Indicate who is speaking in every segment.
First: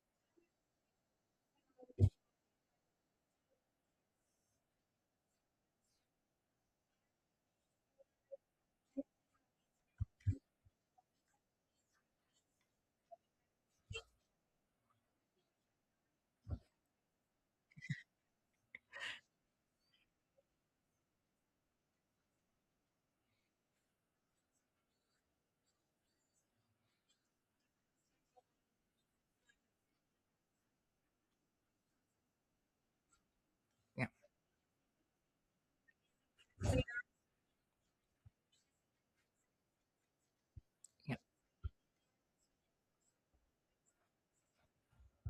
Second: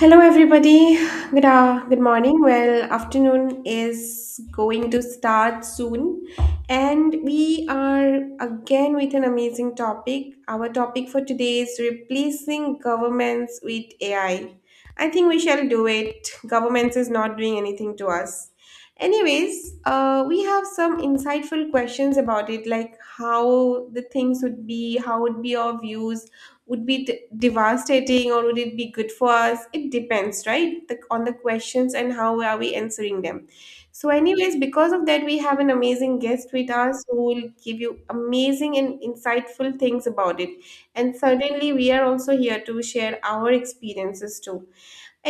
Speaker 1: Hello, everybody. Good morning. Well, afternoon is going to start soon, and we are again with an amazing topic. Our topic for today is replacing governments with AI. I think we shall do it. Governments is not doing anything to us. Anyways, we have some insightful questions about it, like how the things would be, how would be our views, would be devastating, or would it be good for us? It depends, right? On the questions and how are we answering them.
Speaker 2: Yeah.
Speaker 1: So anyways, because of that, we have an amazing guest with us who will give you amazing and insightful things about it, and
Speaker 2: Yeah.
Speaker 1: certainly we are also here to share our experiences too.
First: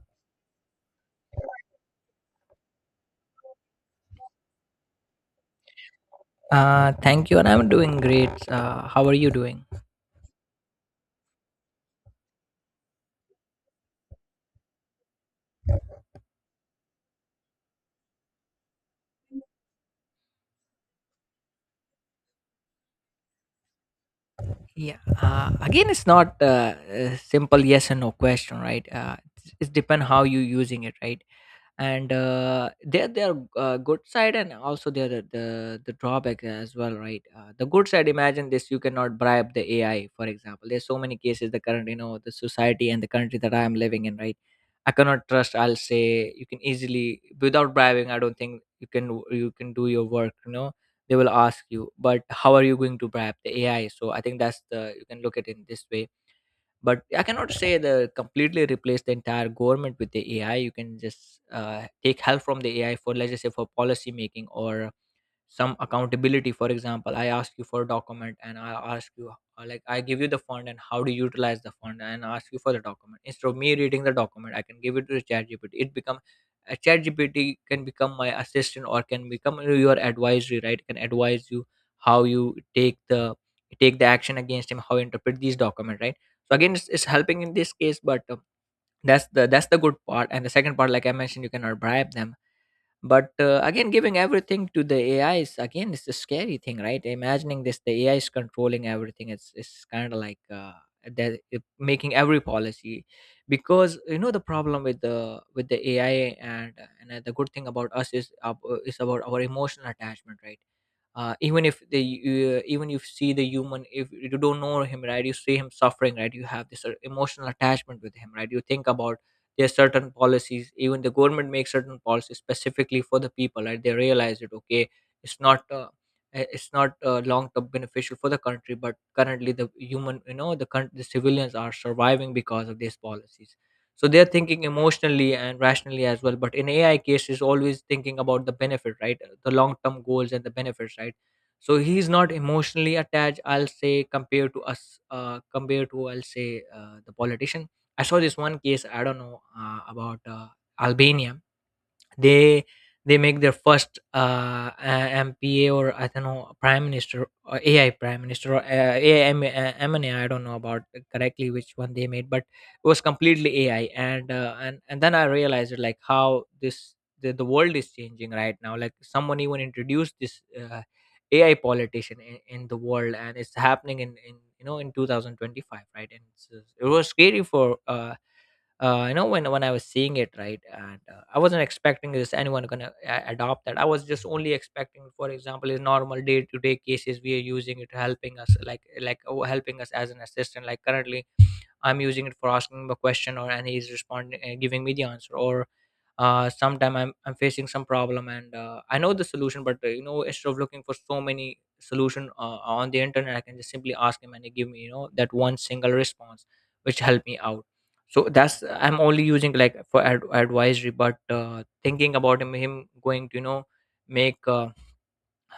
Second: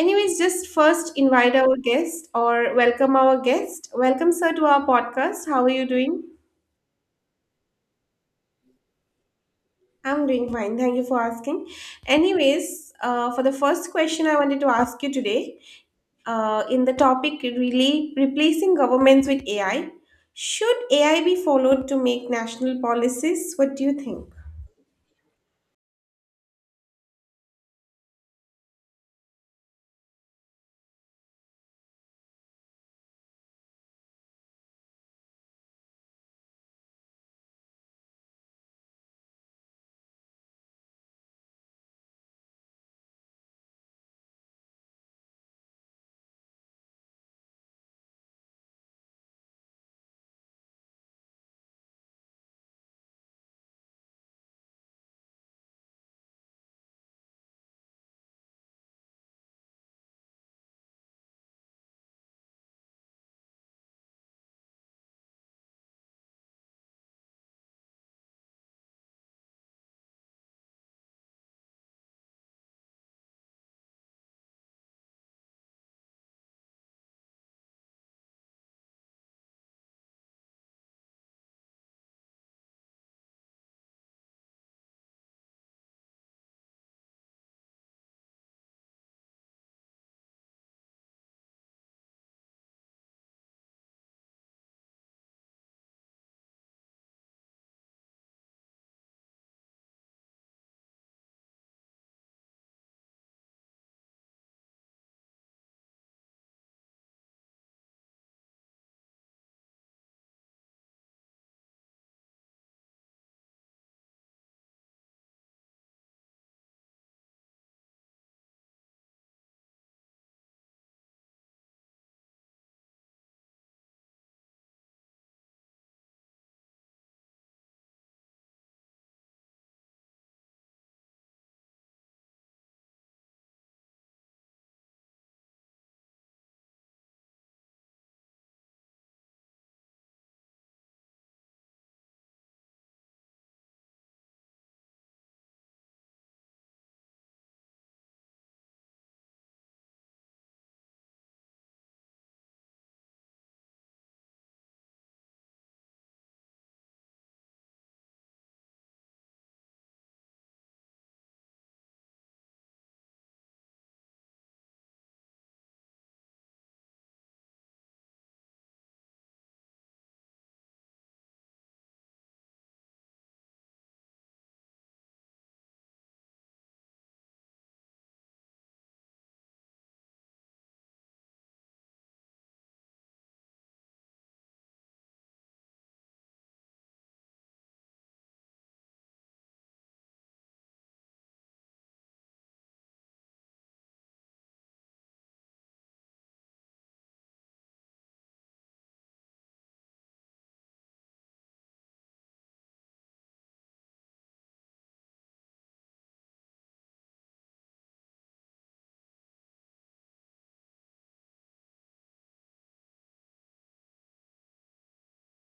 Speaker 1: Anyways, just first invite our guest, or welcome our guest. Welcome, sir, to our podcast. How are you doing?
Speaker 2: Thank you, and I'm doing great. How are you doing?
Speaker 1: I'm doing fine. Thank you for asking. Anyways, for the first question I wanted to ask you today, in the topic really replacing governments with AI, should AI be followed to make national policies? What do you think?
Speaker 2: Yeah. Again, it's not a simple yes and no question, right? It depends how you using it, right? And there their good side, and also their the drawback as well, right. The good side, imagine this, you cannot bribe the AI. For example, there's so many cases. The current, you know, the society and the country that I am living in, right, I cannot trust, I'll say. You can easily, without bribing, I don't think you can, you can do your work, you know. They will ask you, but how are you going to bribe the AI? So I think that's the, you can look at it in this way. But I cannot say the completely replace the entire government with the AI. You can just take help from the AI for, let's just say, for policy making or some accountability. For example, I ask you for a document, and I ask you like I give you the fund, and how do you utilize the fund, and ask you for the document. Instead of me reading the document, I can give it to the chat GPT. It become a chat GPT can become my assistant, or can become your advisory, right, can advise you how you take the, take the action against him, how you interpret these document, right. So again, it's helping in this case, but that's the, that's the good part. And the second part, like I mentioned, you cannot bribe them. But again, giving everything to the AI is, again, it's a scary thing, right. Imagining this, the AI is controlling everything. It's kind of like that making every policy, because you know the problem with the AI, and the good thing about us is, is about our emotional attachment, right. Even if they, even you see the human, if you don't know him, right, you see him suffering, right, you have this emotional attachment with him, right, you think about. There's certain policies, even the government makes certain policies specifically for the people, right, they realize it. Okay, it's not it's not long term beneficial for the country, but currently the human, you know, the the civilians are surviving because of these policies. So they're thinking emotionally and rationally as well, but in AI case is always thinking about the benefit, right. The long term goals and the benefits, right. So he's not emotionally attached, I'll say, compared to us. Compared to, I'll say, the politician. I saw this one case. I don't know about Albania. They they make their first MPA, or I don't know, prime minister, or AI prime minister, or AM, MNA, don't know about correctly which one they made, but it was completely AI. And then I realized it, like how this, the world is changing right now. Like someone even introduced this AI politician in the world, and it's happening in you know, in 2025, right. And it was scary for you know, when I was seeing it, right. And I wasn't expecting this, anyone gonna adopt that. I was just only expecting, for example, in normal day to day cases we are using it, helping us, like, oh, helping us as an assistant, like currently I'm using it for asking him a question, or and he's responding, giving me the answer, or sometime I'm facing some problem, and I know the solution, but you know, instead of looking for so many solution on the internet, I can just simply ask him, and he give me, you know, that one single response which helped me out. So that's I'm only using like for advisory. But thinking about him, going to, you know, make uh,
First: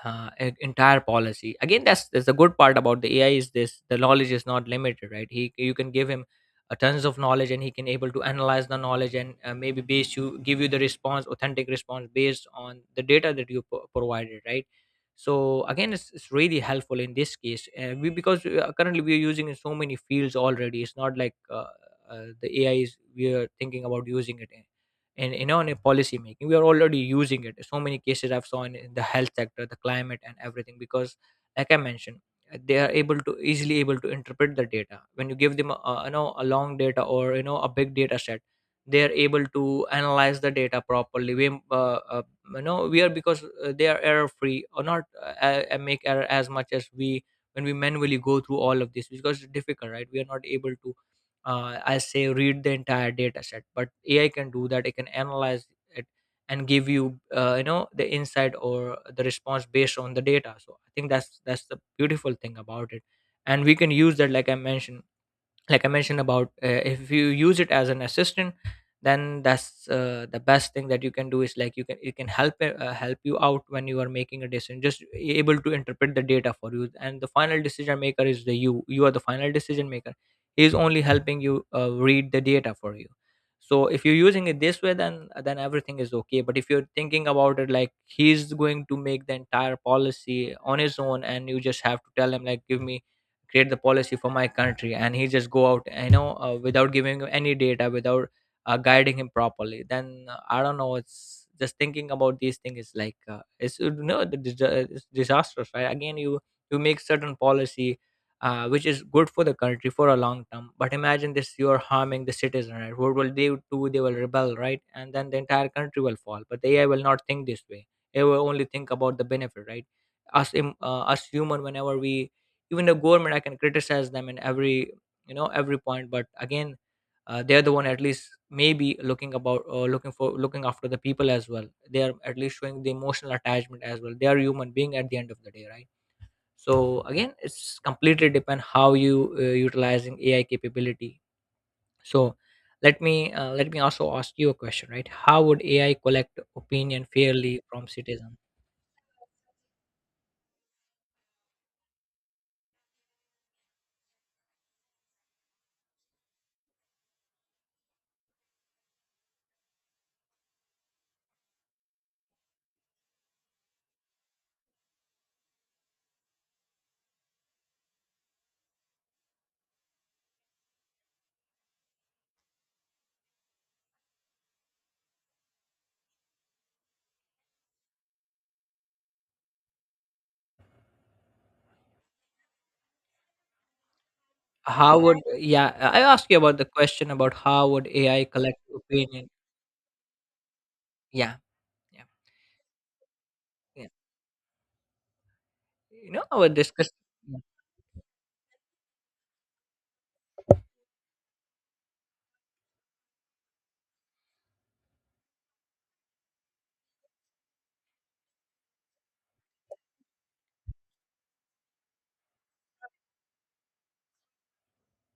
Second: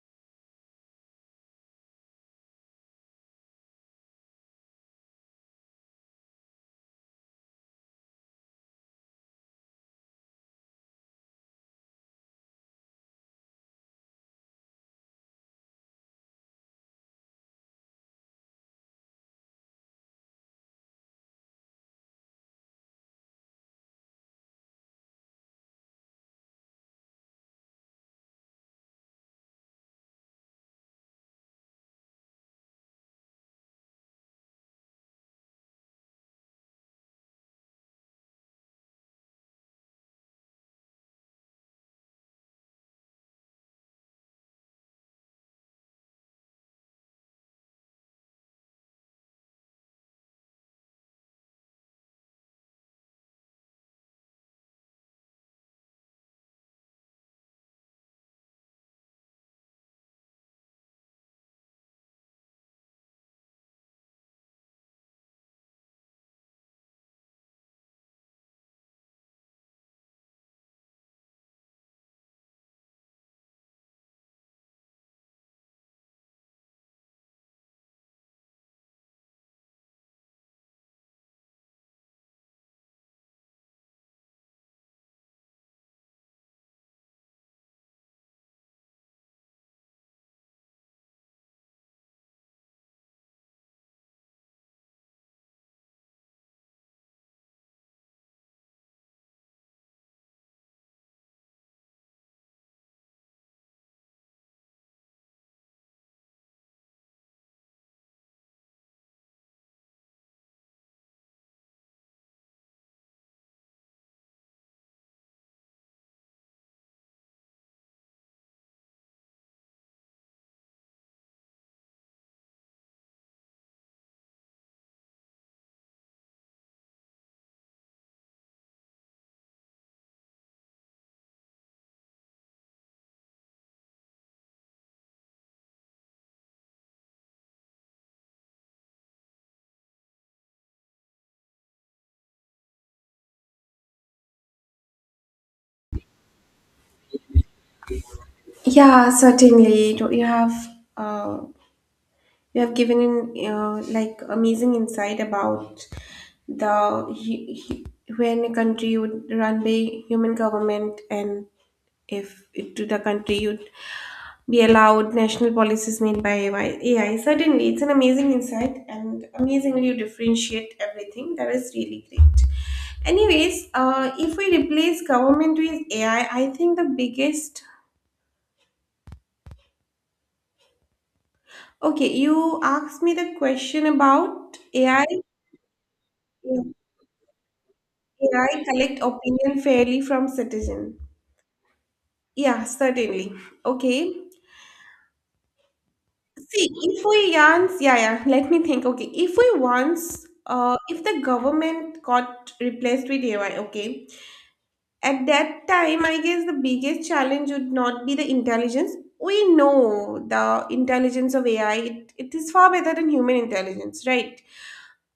Speaker 2: uh, e- entire policy. Again, that's the good part about the AI is this, the knowledge is not limited, right. He, you can give him tons of knowledge, and he can able to analyze the knowledge, and maybe base you give you the response, authentic response, based on the data that you provided, right. So again, it's really helpful in this case. We, because currently we're using in so many fields already. It's not like the AI is, we are thinking about using it in, you know, in a policy making, we are already using it. So many cases I've seen in the health sector, the climate, and everything, because, like I mentioned, they are able to easily able to interpret the data when you give them a you know, a long data, or you know, a big data set. They are able to analyze the data properly. We you know we are, because they are error free, or not make error as much as we, when we manually go through all of this, because it's difficult, right. We are not able to I say read the entire data set. But AI can do that. It can analyze it, and give you, you know, the insight or the response based on the data. So I think that's the beautiful thing about it, and we can use that, like I mentioned, like I mentioned about, if you use it as an assistant. Then that's the best thing that you can do is, like, you can, it can help help you out when you are making a decision, just able to interpret the data for you, and the final decision maker is the, you are the final decision maker. He is only helping you read the data for you. So if you're using it this way, then everything is okay. But if you're thinking about it like he's going to make the entire policy on his own, and you just have to tell him, like, give me, create the policy for my country, and he just go out, you know, without giving him any data, without guiding him properly, then I don't know, it's just thinking about these things is like it's, you know, the it's disastrous, right. Again, you make certain policy which is good for the country for a long term, but imagine this, you're harming the citizen, right. What will they do? They will rebel, right, and then the entire country will fall. But the AI will not think this way, it will only think about the benefit, right. Us us human, whenever we, even the government, I can criticize them in every, you know, every point. But again, they're the one at least maybe looking about, looking for, looking after the people as well. They are at least showing the emotional attachment as well, they are human being at the end of the day, right. So again, it's completely depend how you utilizing AI capability. So let me, let me also ask you a question, right. How would AI collect opinion fairly from citizens?
Speaker 1: Yeah, certainly. Do uh, You have given in like amazing insight about the when a country would run by human government, and if it, to the country would be allowed national policies made by AI. Certainly, it's an amazing insight, and amazingly you differentiate everything. That is really great. Anyways, if we replace government with AI, I think the biggest. Okay, you asked me the question about
Speaker 2: How
Speaker 1: AI.
Speaker 2: would, yeah, I asked you about the question about how would AI collect
Speaker 1: AI collect
Speaker 2: opinion.
Speaker 1: opinion fairly from citizen.
Speaker 2: Yeah, yeah,
Speaker 1: Yeah, certainly.
Speaker 2: yeah.
Speaker 1: Okay.
Speaker 2: You know, our
Speaker 1: See,
Speaker 2: discuss.
Speaker 1: if we
Speaker 2: Yeah,
Speaker 1: once, let me think. Okay, if we once, if the government got replaced with AI, okay, at that time, I guess the biggest challenge would not be the intelligence. We know the intelligence of AI, it is far better than human intelligence, right?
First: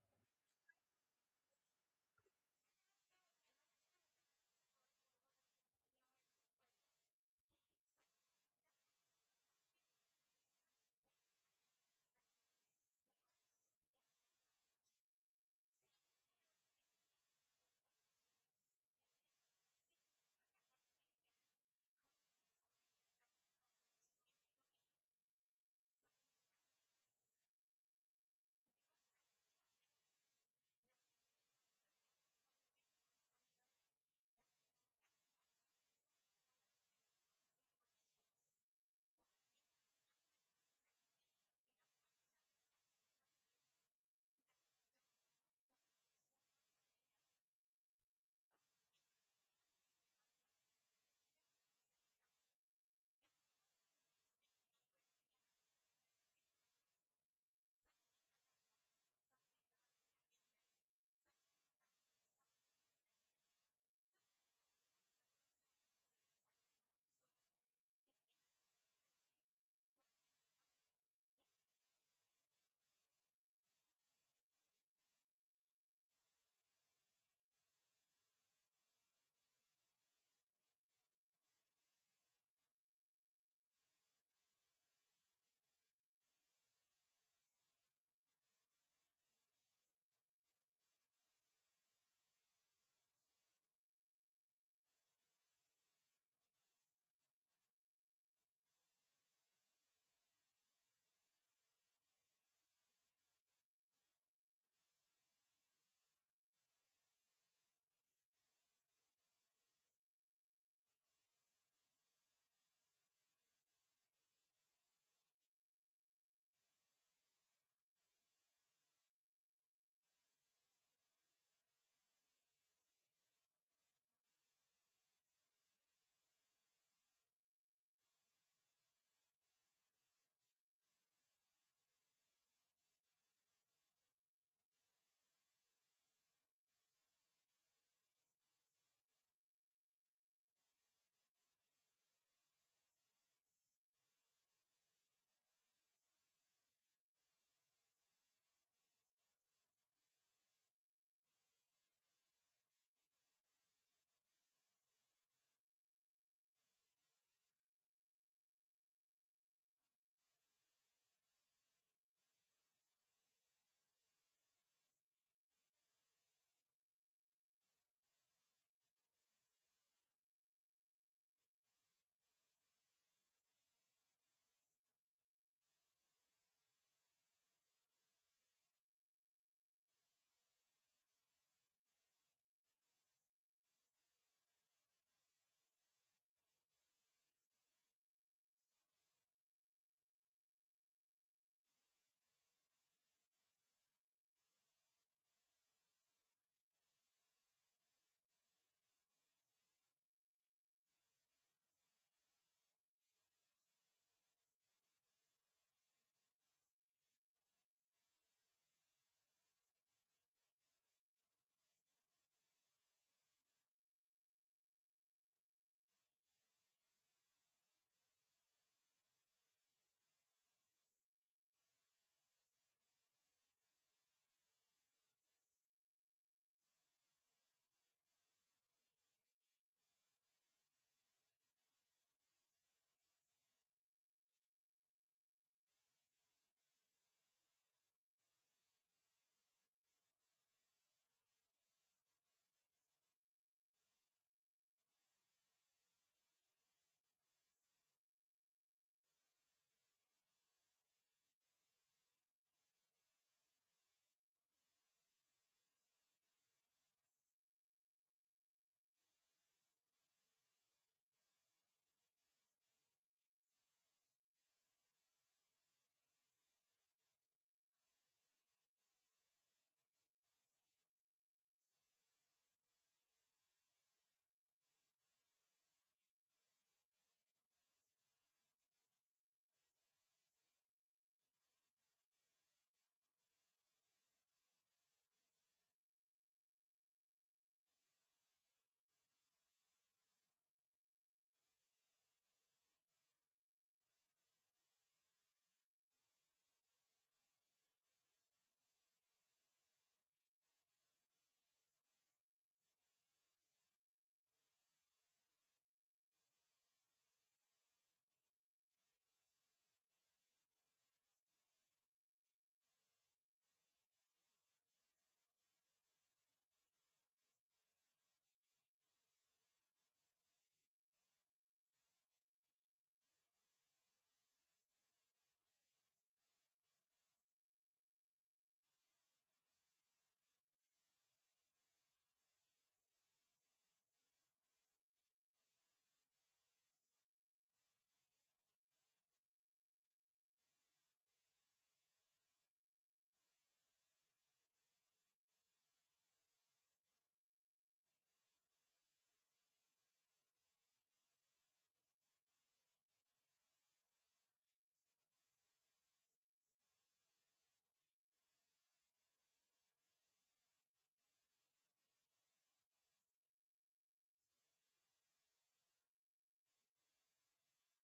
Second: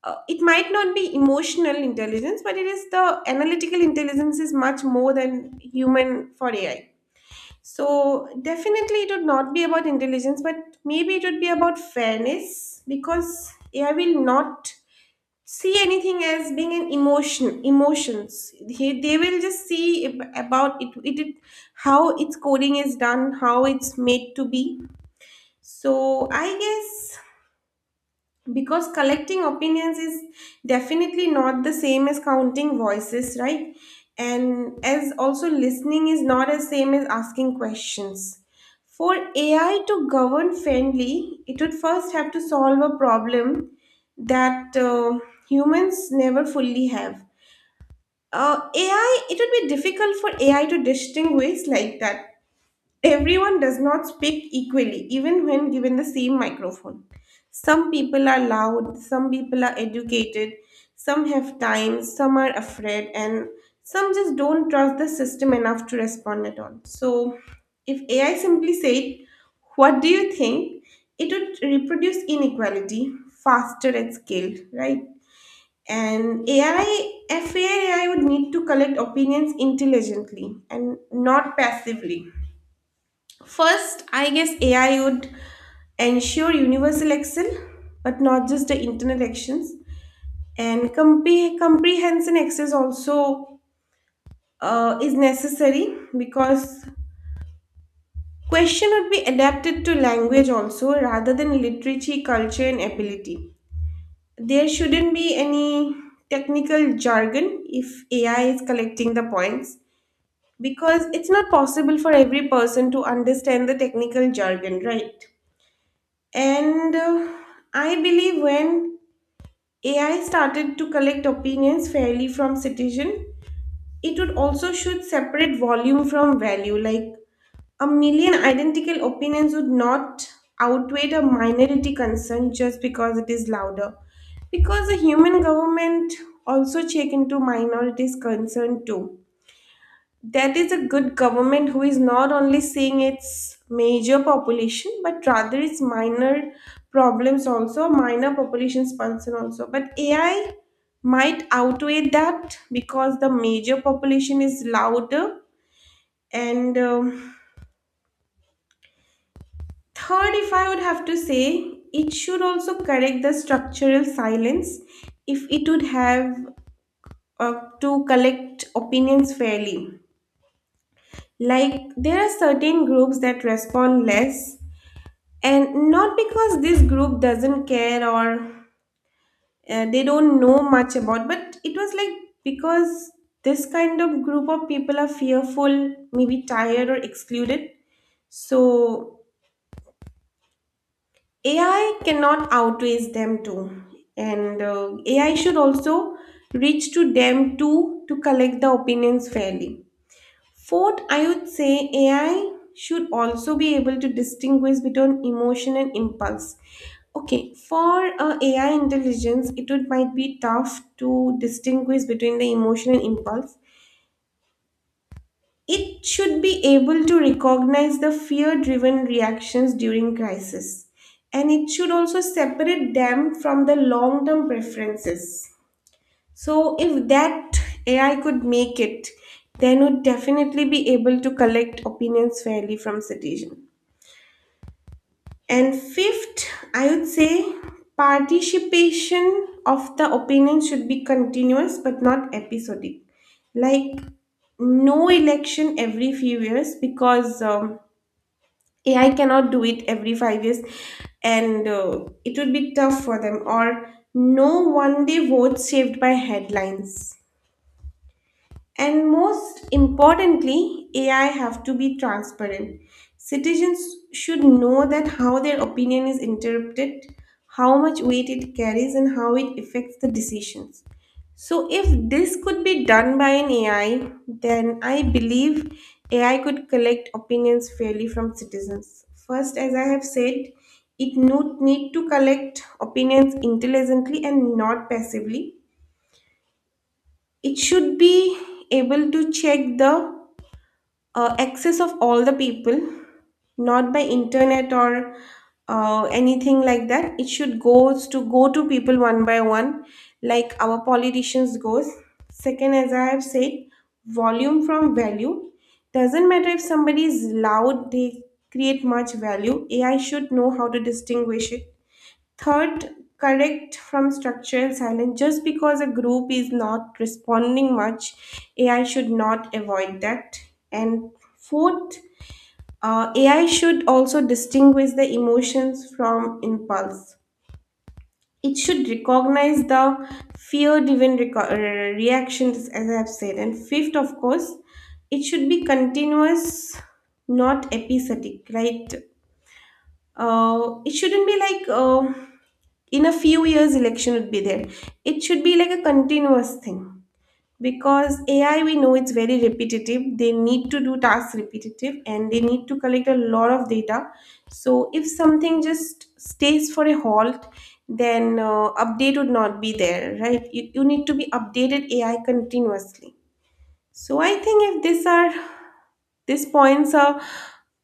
Speaker 1: It might not be emotional intelligence, but it is the analytical intelligence is much more than human for AI. So definitely it would not be about intelligence, but maybe it would be about fairness because AI will not see anything as being an emotions. They will just see about how its coding is done, how it's made to be. So I guess because collecting opinions is definitely not the same as counting voices, right? And as also listening is not as same as asking questions. For AI to govern fairly, it would first have to solve a problem that humans never fully have. AI, it would be difficult for AI to distinguish like that. Everyone does not speak equally, even when given the same microphone. Some people are loud, some people are educated, some have time, some are afraid, and some just don't trust the system enough to respond at all. So, if AI simply said, "What do you think?" it would reproduce inequality faster at scale, right? And FAI would need to collect opinions intelligently and not passively. First, I guess AI would ensure universal excel, but not just the internal actions. And comprehension access also is necessary because question would be adapted to language also rather than literature, culture, and ability. There shouldn't be any technical jargon if AI is collecting the points because it's not possible for every person to understand the technical jargon, right? And I believe when AI started to collect opinions fairly from citizen, it would also should separate volume from value. Like a million identical opinions would not outweigh a minority concern just because it is louder. Because the human government also check into minorities concern too. That is a good government who is not only seeing its major population, but rather its minor problems also, minor population's concern also. But AI might outweigh that because the major population is louder. And third, if I would have to say, it should also correct the structural silence if it would have uh, to collect opinions fairly. Like, there are certain groups that respond less, and not because this group doesn't care, or they don't know much about, but it was like because this kind of group of people are fearful, maybe tired or excluded. So AI cannot outweighs them too, and AI should also reach to them too to collect the opinions fairly. Fourth, I would say AI should also be able to distinguish between emotion and impulse. Okay, for AI intelligence, it would might be tough to distinguish between the emotion and impulse. It should be able to recognize the fear-driven reactions during crisis, and it should also separate them from the long-term preferences. So, if that AI could make it, then would definitely be able to collect opinions fairly from citizens. And fifth, I would say participation of the opinion should be continuous but not episodic. Like no election every few years because AI cannot do it every five years, and it would be tough for them. Or no one day votes saved by headlines. And most importantly, AI have to be transparent. Citizens should know that how their opinion is interpreted, how much weight it carries, and how it affects the decisions. So, if this could be done by an AI, then I believe AI could collect opinions fairly from citizens. First, as I have said, it need to collect opinions intelligently and not passively. It should be able to check the access of all the people, not by internet or anything like that. It should goes to go to people one by one, like our politicians goes. Second, as I have said, volume from value. Doesn't matter if somebody is loud, they create much value. AI should know how to distinguish it. Third, correct from structural silence. Just because a group is not responding much, AI should not avoid that. And fourth, AI should also distinguish the emotions from impulse. It should recognize the fear driven reactions, as I have said. And fifth, of course, it should be continuous, not episodic, right? It shouldn't be like in a few years election would be there. It should be like a continuous thing because AI, we know it's very repetitive. They need to do tasks repetitive, and they need to collect a lot of data. So if something just stays for a halt, then update would not be there, right? You need to be updated AI continuously. So I think if these are these points are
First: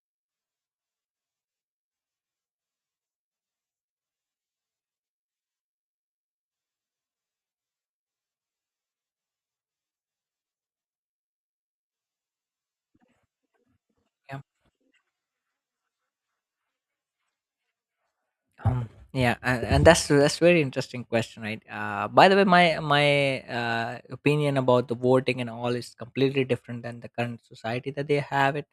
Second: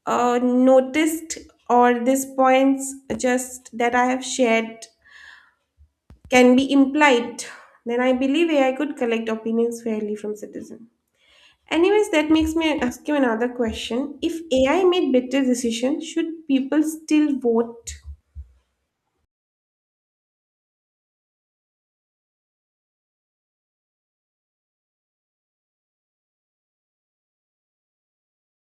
Speaker 1: noticed, or these points just that I have shared can be implied, then I believe AI could collect opinions fairly from citizens. Anyways, that makes me ask you another question. If
Speaker 2: yeah.
Speaker 1: AI made better decisions, should people still vote?
Speaker 2: Yeah, and that's very interesting question, right? By the way, my opinion about the voting and all is completely different than the current society that they have it.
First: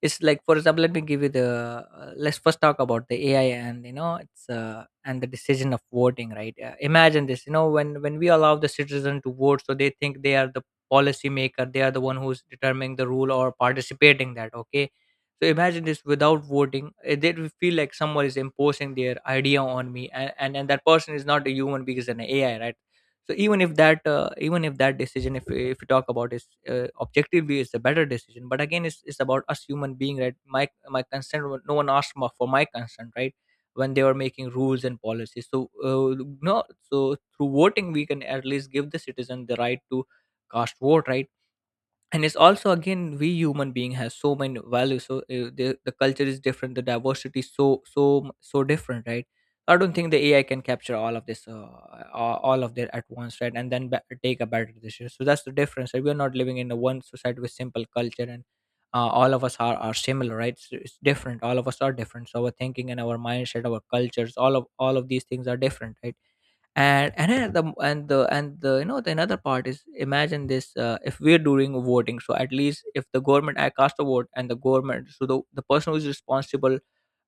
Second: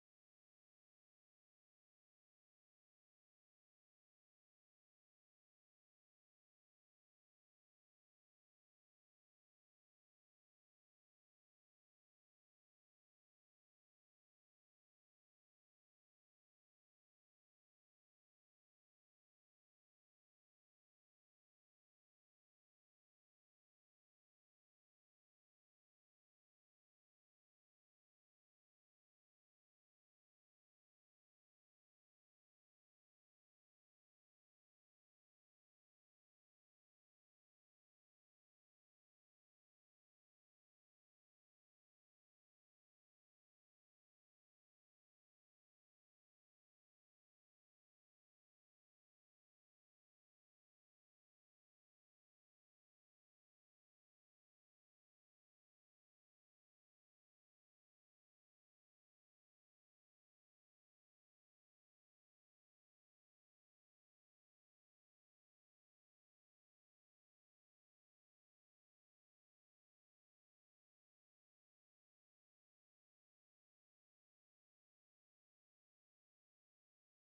Speaker 2: It's like, for example, let me give you the. Let's first talk about the AI, and you know it's and the decision of voting, right? Imagine this, you know, when we allow the citizen to vote, so they think they are the policy maker, they are the one who's determining the rule or participating that. Okay. So imagine this, without voting, eh, they will feel like someone is imposing their idea on me, and that person is not a human being, is an AI, right? So even if that decision, if if you talk about is, objectively, is a better decision. But again, it's about us human being, right? My consent, no one asked for my consent, right? When they were making rules and policies, so no, so through voting we can at least give the citizen the right to cast vote, right? And it's also, again, we human being has so many values, so the culture is different, the diversity is so so different, right. So I don't think the AI can capture all of this all of that at once, right, and then take a better decision. So that's the difference, right? We are not living in a one society with simple culture and all of us are similar, right. It's different, all of us are different, so our thinking and our mindset, our cultures, all of these things are different, right. And then the and the and the you know the another part is, imagine this, if we're doing voting, so at least if the government, I cast a vote and the government, so the person who's responsible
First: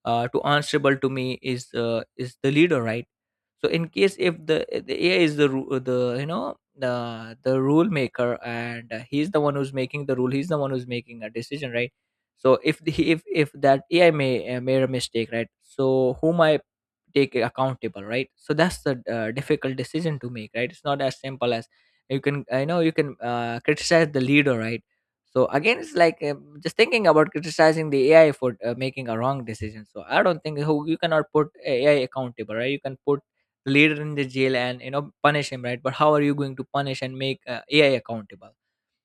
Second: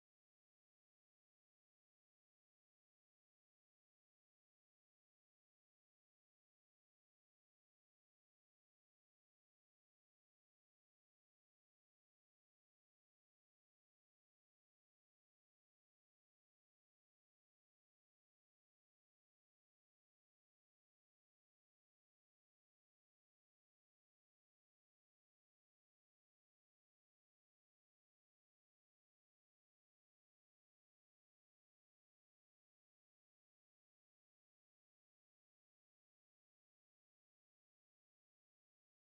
Speaker 2: to answerable to me is the leader, right. So in case if the AI is the the rule maker, and he's the one who's making the rule, he's the one who's making a decision, right. So if if that AI may made a mistake, right, so whom I take accountable, right? So that's the difficult decision to make, right. It's not as simple as, you can, I know you can criticize the leader, right. So again, it's like just thinking about criticizing the AI for making a wrong decision. So I don't think, who, you cannot put AI accountable, right? You can put the leader in the jail and, you know, punish him, right? But how are you going to punish and make AI accountable?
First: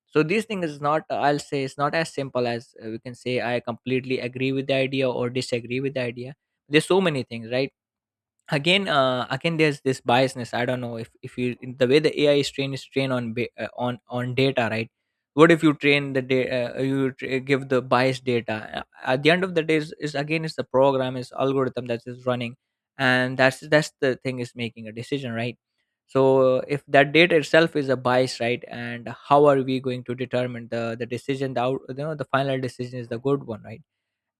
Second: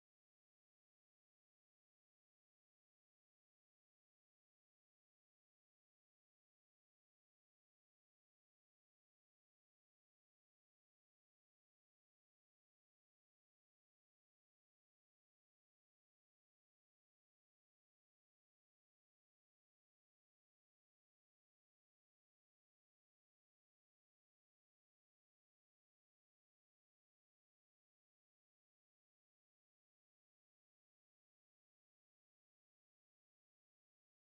Speaker 2: So these things is not, I'll say, it's not as simple as we can say I completely agree with the idea or disagree with the idea. There's so many things, right? Again, there's this biasness. I don't know, if you, the way the AI is trained, is trained on on data, right. What if you train the data, you give the biased data. At the end of the day is again, it's the program, is algorithm that is running, and that's the thing is making a decision, right. So if that data itself is a bias, right, and how are we going to determine the decision, the you know, the final decision is the good one, right.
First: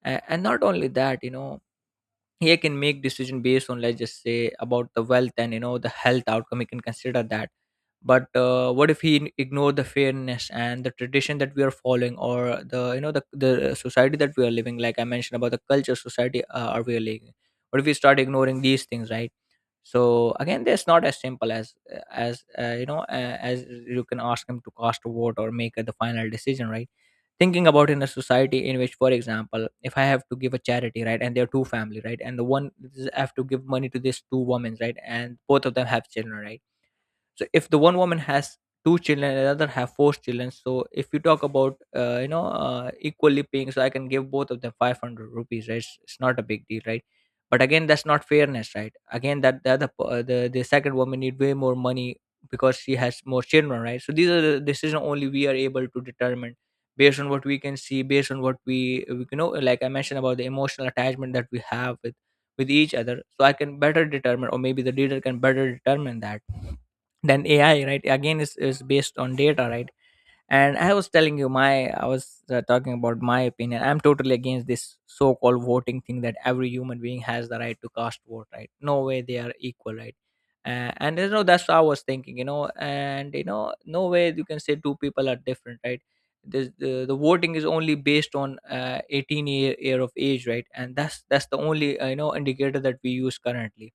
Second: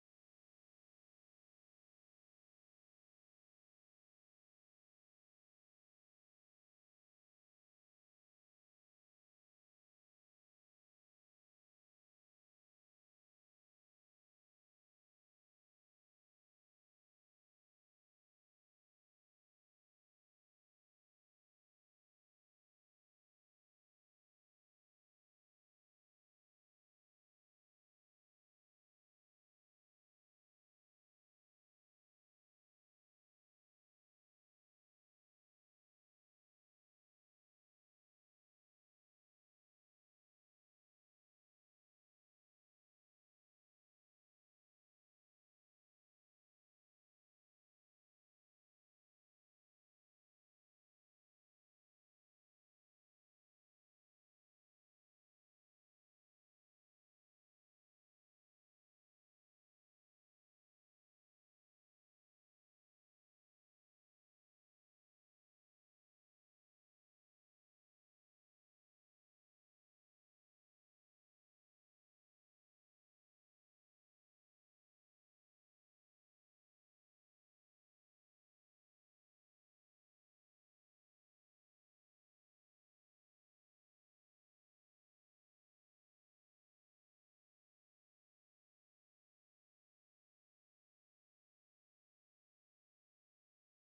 Speaker 2: And not only that, you know, he can make decision based on, let's just say, about the wealth and, you know, the health outcome, he can consider that, but what if he ignore the fairness and the tradition that we are following, or the, you know, the society that we are living, like I mentioned about the culture, society are we are living, what if we start ignoring these things, right. So again, it's not as simple as, you know, as you can ask him to cast a vote or make the final decision, right. Thinking about in a society in which, for example, if I have to give a charity, right, and there are two family, right, and the one is, I have to give money to these two women, right, and both of them have children, right. So if the one woman has two children and another have four children, so if you talk about, equally paying, so I can give both of them 500 rupees, right. It's not a big deal, right. But again, that's not fairness, right. Again, that the the second woman need way more money, because she has more children, right. So these are the decisions only we are able to determine, based on what we can see, based on what we, you know, like I mentioned about the emotional attachment that we have with each other. So I can better determine, or maybe the leader can better determine that, then AI, right. Again is based on data, right. And I was telling you, my I was talking about my opinion. I'm totally against this so-called voting thing, that every human being has the right to cast vote, right. No way they are equal, right. And, you know, that's what I was thinking, you know, and, you know, no way you can say two people are different, right. This the voting is only based on 18 year of age, right. And that's the only, indicator that we use currently.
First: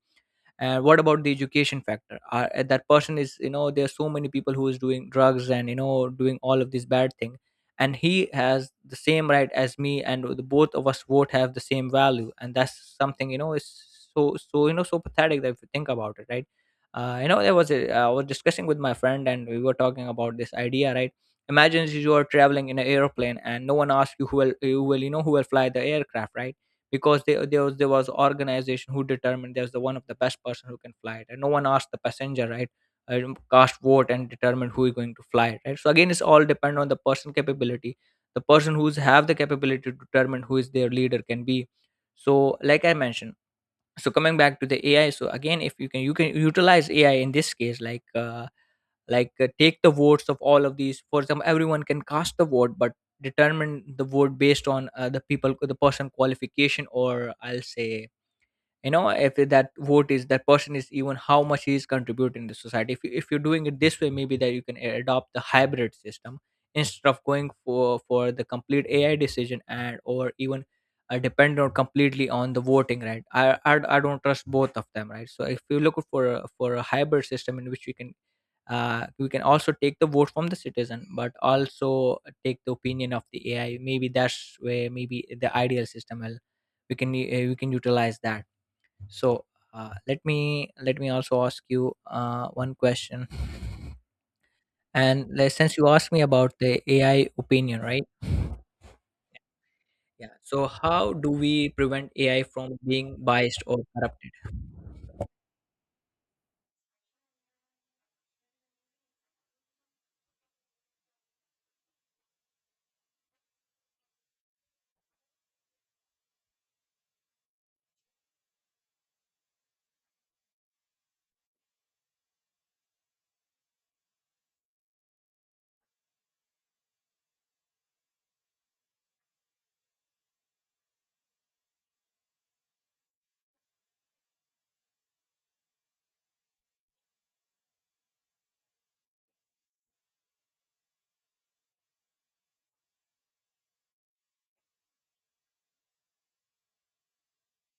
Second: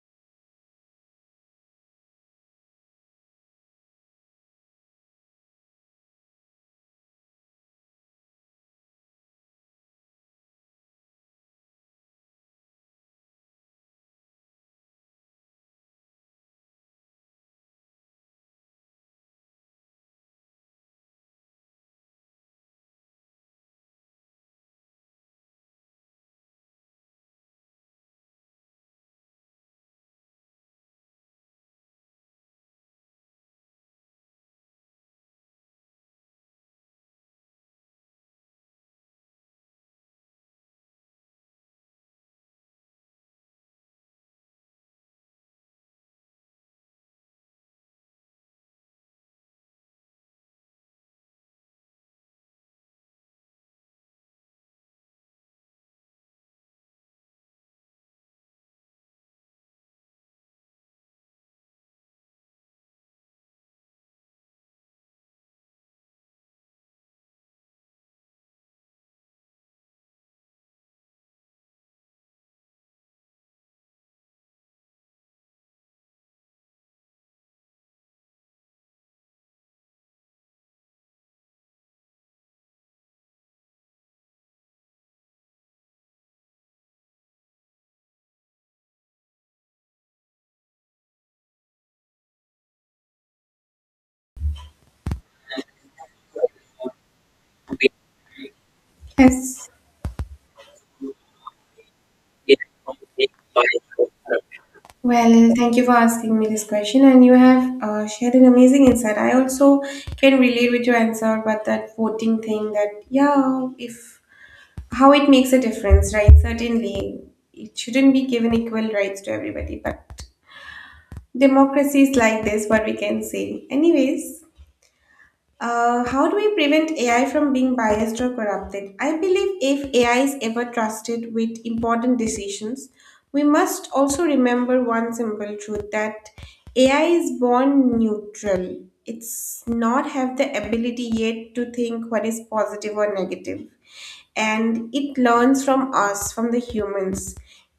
Speaker 2: And what about the education factor? Are that person is, you know, there's so many people who is doing drugs and, you know, doing all of this bad thing, and he has the same right as me, and the both of us, both have the same value, and that's something, you know, is so, so, you know, so pathetic, that if you think about it, right. You know, there was a, I was discussing with my friend, and we were talking about this idea, right. Imagine you are traveling in an airplane, and no one asks you who will, you know, who will fly the aircraft, right. Because they, there was organization who determined, there's the one of the best person who can fly it, and no one asked the passenger, right. Cast vote and determine who is going to fly it, right. So again, it's all depend on the person capability. The person who's have the capability to determine who is their leader can be. So like I mentioned, so coming back to the AI, so again, if you can, you can utilize AI in this case, like take the votes of all of these, for example, everyone can cast the vote, but determine the vote based on the people, the person qualification, or I'll say, you know, if that vote is, that person is, even how much he is contributing to society. If, you, if you're doing it this way, maybe that you can adopt the hybrid system, instead of going for the complete AI decision, and or even depend on completely on the voting, right. I I don't trust both of them, right. So if you look for for a hybrid system in which we can also take the vote from the citizen, but also take the opinion of the AI. Maybe that's where, maybe the ideal system will, we can we can utilize that. So let me also ask you one question. And, like, since you asked me about the AI opinion, right,
Speaker 1: Yes.
Speaker 2: yeah, so how do we prevent AI from being biased or corrupted?
Speaker 1: Well, thank you for asking me this question, and you have shared an amazing insight. I also can relate with your answer, but that voting thing that, yeah, if how it makes a difference, right? Certainly, it shouldn't be given equal rights to everybody, but democracy is like this, what we can say. Anyways, how do we prevent AI from being biased or corrupted? I believe if AI is ever trusted with important decisions, we must also remember one simple truth that AI is born neutral. It's not have the ability yet to think what is positive or negative, and it learns from us, from the humans.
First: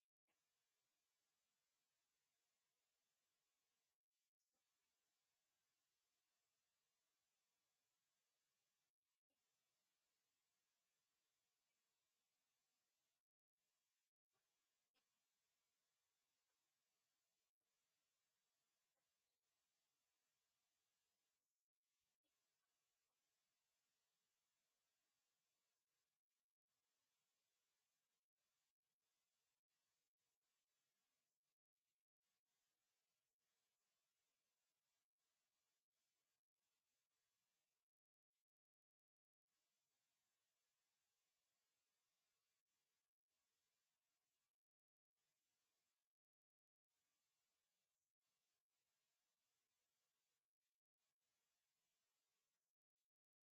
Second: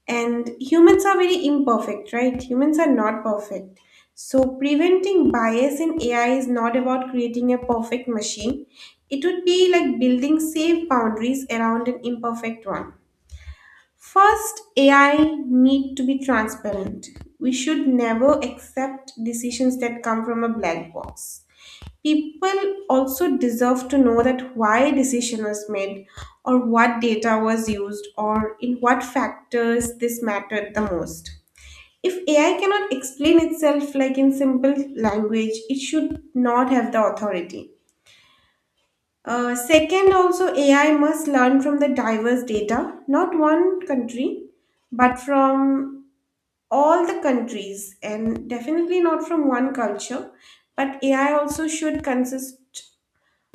Speaker 1: And humans are very imperfect, right? Humans are not perfect. So, preventing bias in AI is not about creating a perfect machine. It would be like building safe boundaries around an imperfect one. First, AI need to be transparent. We should never accept decisions that come from a black box. People also deserve to know that why a decision was made, or what data was used, or in what factors this mattered the most. If AI cannot explain itself like in simple language, it should not have the authority. Second, also AI must learn from the diverse data, not one country, but from all the countries, and definitely not from one culture. But AI also should consist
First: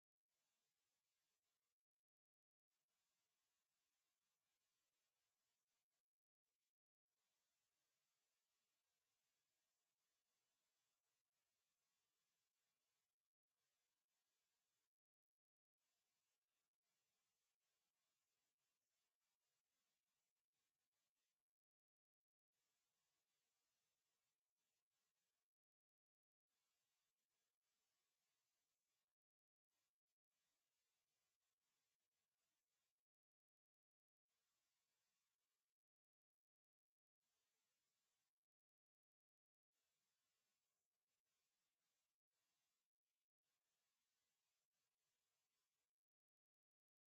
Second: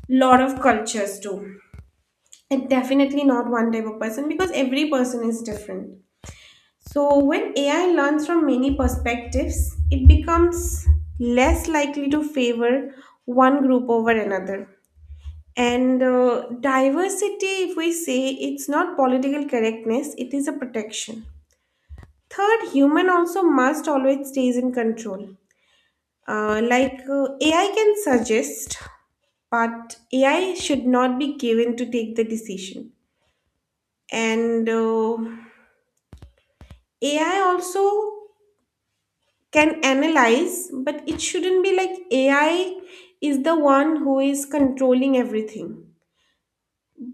Speaker 1: lot of cultures too. And definitely not one type of person because every person is different. So when AI learns from many perspectives, it becomes less likely to favor one group over another. And diversity, if we say it's not political correctness, it is a protection. Third, human also must always stays in control. AI can suggest, but AI should not be given to take the decision. And AI also can analyze, but it shouldn't be like AI is the one who is controlling everything.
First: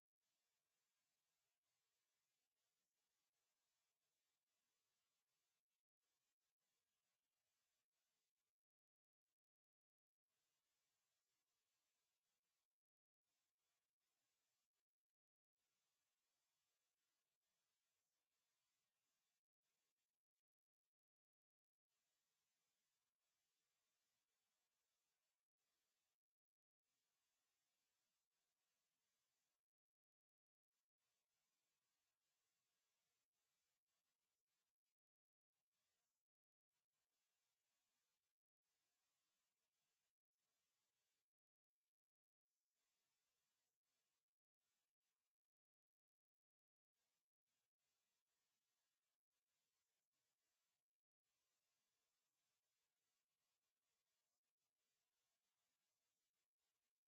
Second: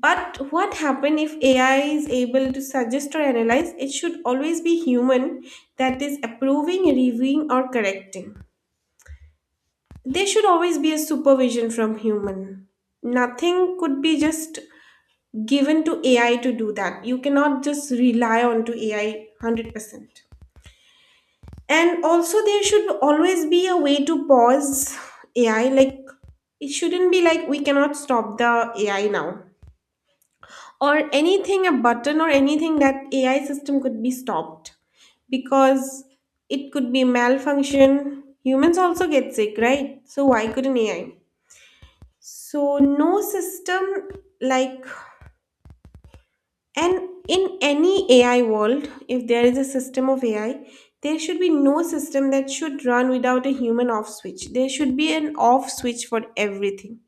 Speaker 1: But what happen if AI is able to suggest or analyze, it should always be human that is approving, reviewing, or correcting. There should always be a supervision from human. Nothing could be just given to AI to do that. You cannot just rely on to AI 100%. And also, there should always be a way to pause AI. Like, it shouldn't be like we cannot stop the AI now, or anything, a button, or anything that AI system could be stopped, because it could be malfunction. Humans also get sick, right? So, why couldn't AI? So, no system like And In any AI world, if there is a system of AI, there should be no system that should run without a human off switch. There should be an off switch for everything.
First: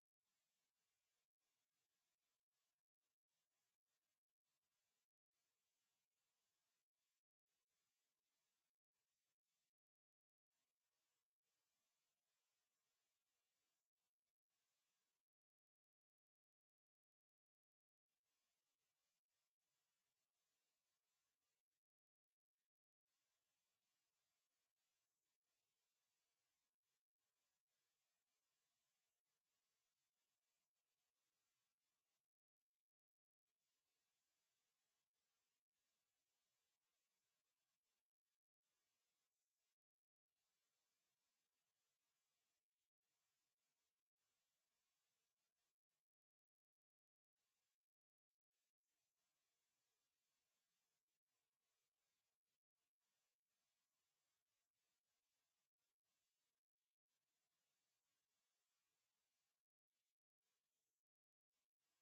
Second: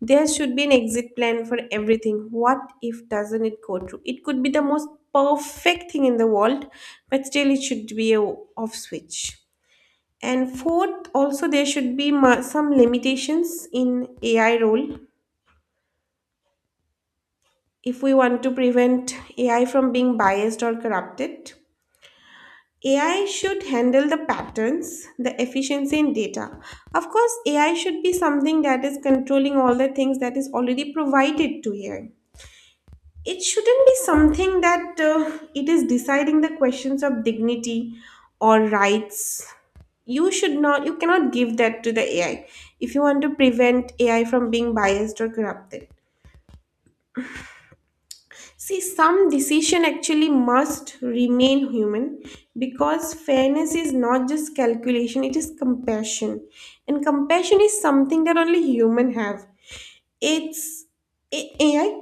Speaker 1: There should be an exit plan for everything. What if doesn't it go through? It could be the most perfect thing in the world, but still it should be a off switch. And fourth, also there should be some limitations in AI role if we want to prevent AI from being biased or corrupted. AI should handle the patterns, the efficiency in data. Of course, AI should be something that is controlling all the things that is already provided to AI. It shouldn't be something that it is deciding the questions of dignity or rights. You should not, you cannot give that to the AI if you want to prevent AI from being biased or corrupted. See, some decision actually must remain human, because fairness is not just calculation, it is compassion. And compassion is something that only human have. It's AI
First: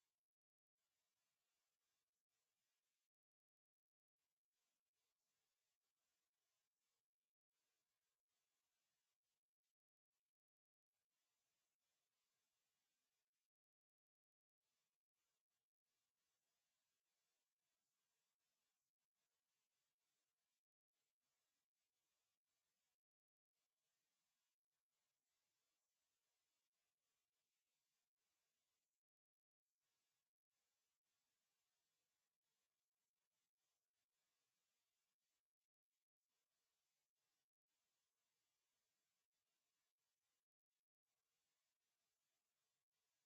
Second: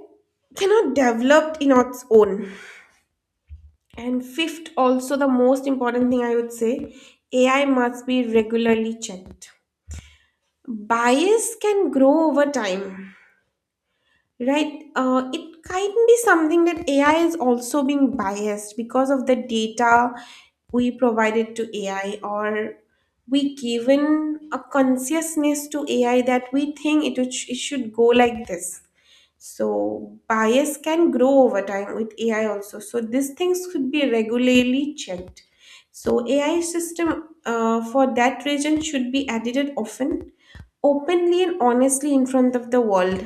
Speaker 1: cannot develop in its own. And fifth, also the most important thing I would say, AI must be regularly checked. Bias can grow over time. Right. It can be something that AI is also being biased because of the data we provided to AI, or we given a consciousness to AI that we think it should go like this. So bias can grow over time with AI also. So these things should be regularly checked. So AI system for that region should be edited often, openly and honestly in front of the world.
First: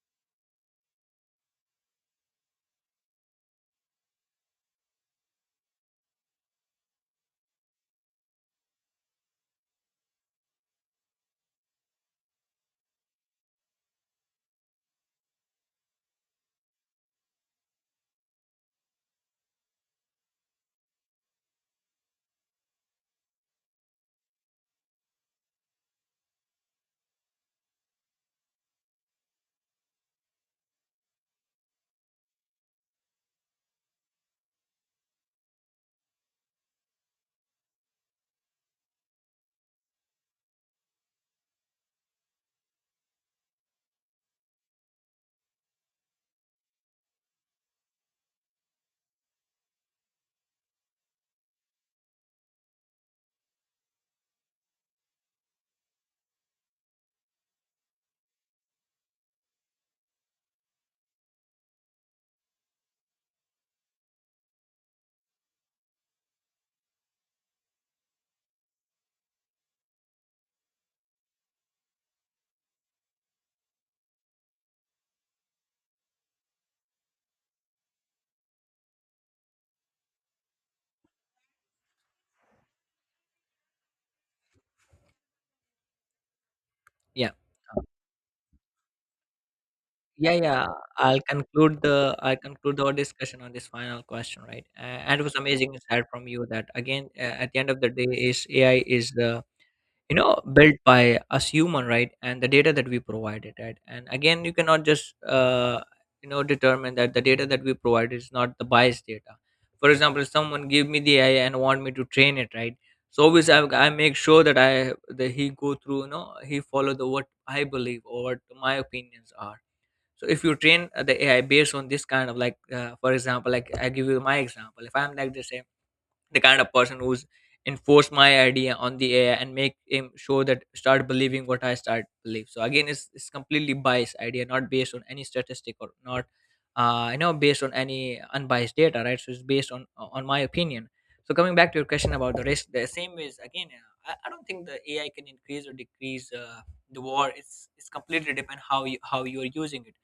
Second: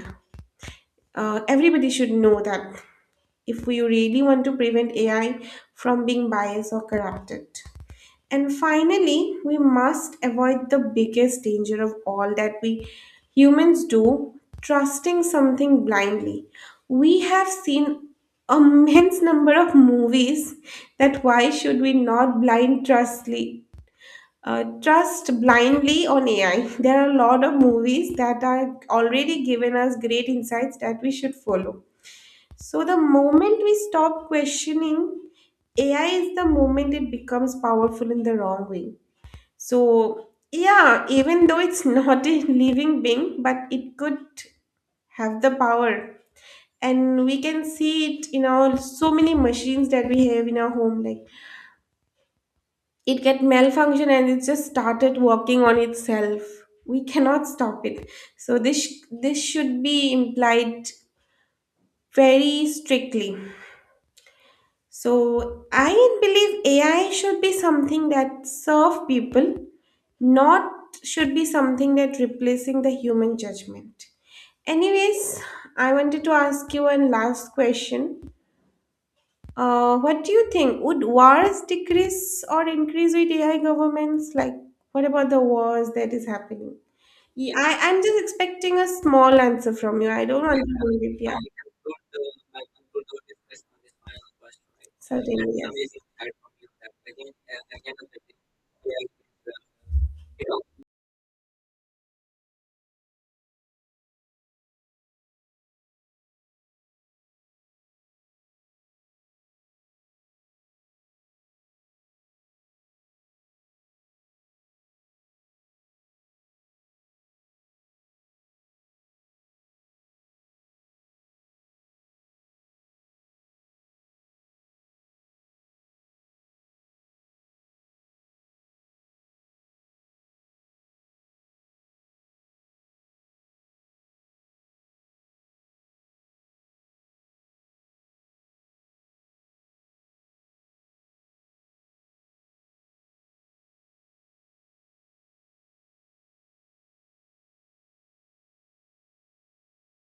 Speaker 1: Everybody should know that, if we really want to prevent AI from being biased or corrupted. And finally, we must avoid the biggest danger of all that we humans do: trusting something blindly. We have seen immense number of movies that why should we not blind trustly trust blindly on AI. There are a lot of movies that are already given us great insights that we should follow. So the moment we stop questioning AI is the moment it becomes powerful in the wrong way. So yeah, even though it's not a living being, but it could have the power. And we can see it in our so many machines that we have in our home. Like, it get malfunction and it just started working on itself. We cannot stop it. So this should be implied very strictly. So I believe AI should be something that serve people, not should be something that replacing the human judgment. Anyways, I wanted to ask you one last question. What do you think? Would wars decrease or increase with AI governments? Like, what about the wars that is happening?
Speaker 2: Yeah.
Speaker 1: Yeah, I'm just expecting a small answer from you. I
Speaker 2: Yeah,
Speaker 1: don't want
Speaker 2: yeah.
Speaker 1: to go deep.
Speaker 2: I'll
Speaker 1: Yeah,
Speaker 2: conclude the, I'll conclude our discussion on this final question, right? And it was
Speaker 1: certainly.
Speaker 2: amazing
Speaker 1: Yes.
Speaker 2: insight from you, that again, at the end of the day, is AI is the, you know, built by us human, right? And the data that we provided, right? And again, you cannot just you know, determine that the data that we provide is not the biased data. For example, if someone give me the AI and want me to train it, right? So always I make sure that I, that he go through, you know, he follow the what I believe or what my opinions are. So if you train the AI based on this kind of, like, for example, like, I give you my example, if I'm like the same, the kind of person who's enforce my idea on the AI and make him show that start believing what I start believe. So again, it's completely biased idea, not based on any statistic, or not based on any unbiased data, right. So it's based on my opinion. So coming back to your question about the risk, the same is again, I don't think the AI can increase or decrease the war. It's completely depend how you, how you're using it.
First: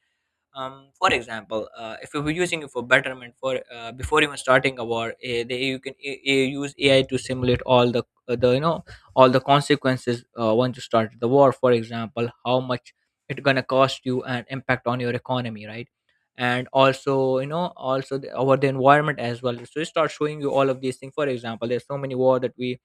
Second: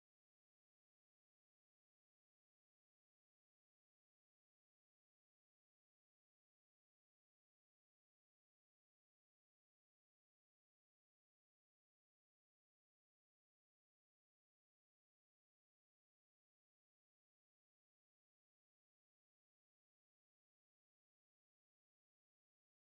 Speaker 2: For example, if you were using it for betterment, for before even starting a war, you can use AI to simulate all the, all the consequences once you start the war. For example, how much it's gonna cost you, and impact on your economy, right. And also, you know, also the, over the environment as well. So it starts showing you all of these things. For example, there's so many war that we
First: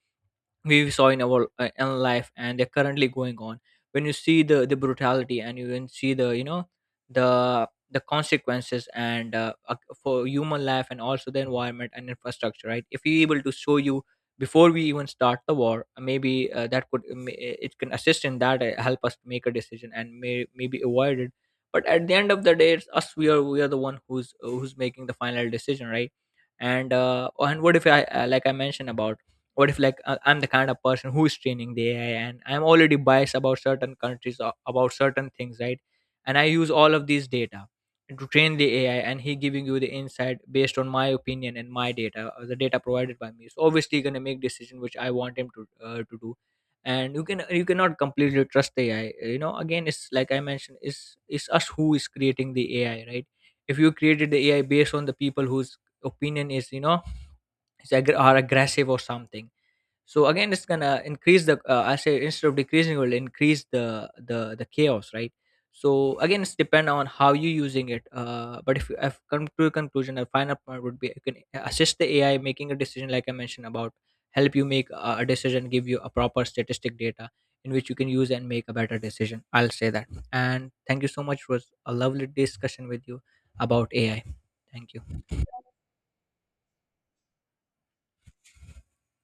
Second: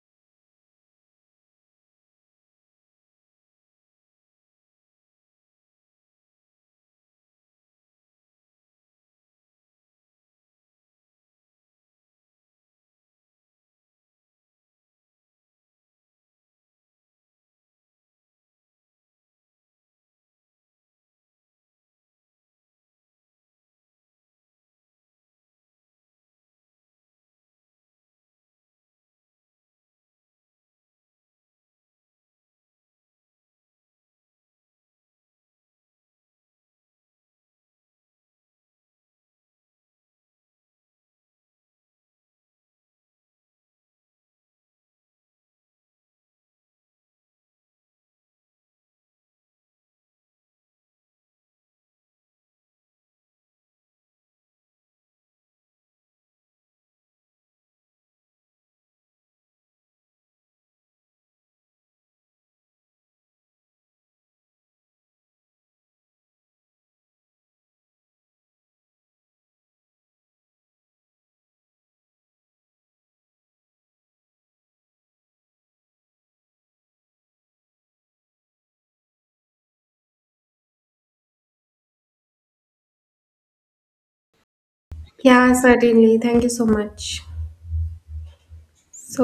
Speaker 2: we saw in our in life, and they're currently going on. When you see the brutality, and you can see the, you know, the consequences and for human life, and also the environment and infrastructure, right. If we able to show you before we even start the war, maybe that could, it can assist in that, help us make a decision and maybe avoid it. But at the end of the day, it's us, we are the one who's who's making the final decision, right. And and what if I like I mentioned about, what if, like, I'm the kind of person who is training the AI, and I'm already biased about certain countries or about certain things, right. And I use all of these data to train the AI, and he giving you the insight based on my opinion and my data, the data provided by me, so obviously going to make decision which I want him to do. And you can, you cannot completely trust the AI, you know, again, it's like I mentioned, it's us who is creating the AI, right. If you created the AI based on the people whose opinion is, you know, is are aggressive or something. So again, it's gonna increase the, I say, instead of decreasing it, will increase the chaos, right. So again, it's depend on how you using it. But if I've come to a conclusion, a final point would be, you can assist the AI making a decision, like I mentioned about, help you make a decision, give you a proper statistic data, in which you can use and make a better decision, I'll say that. And thank you so much, it was a lovely discussion with you about AI. Thank you.
Speaker 1: Yeah, certainly. Thank you so much. So.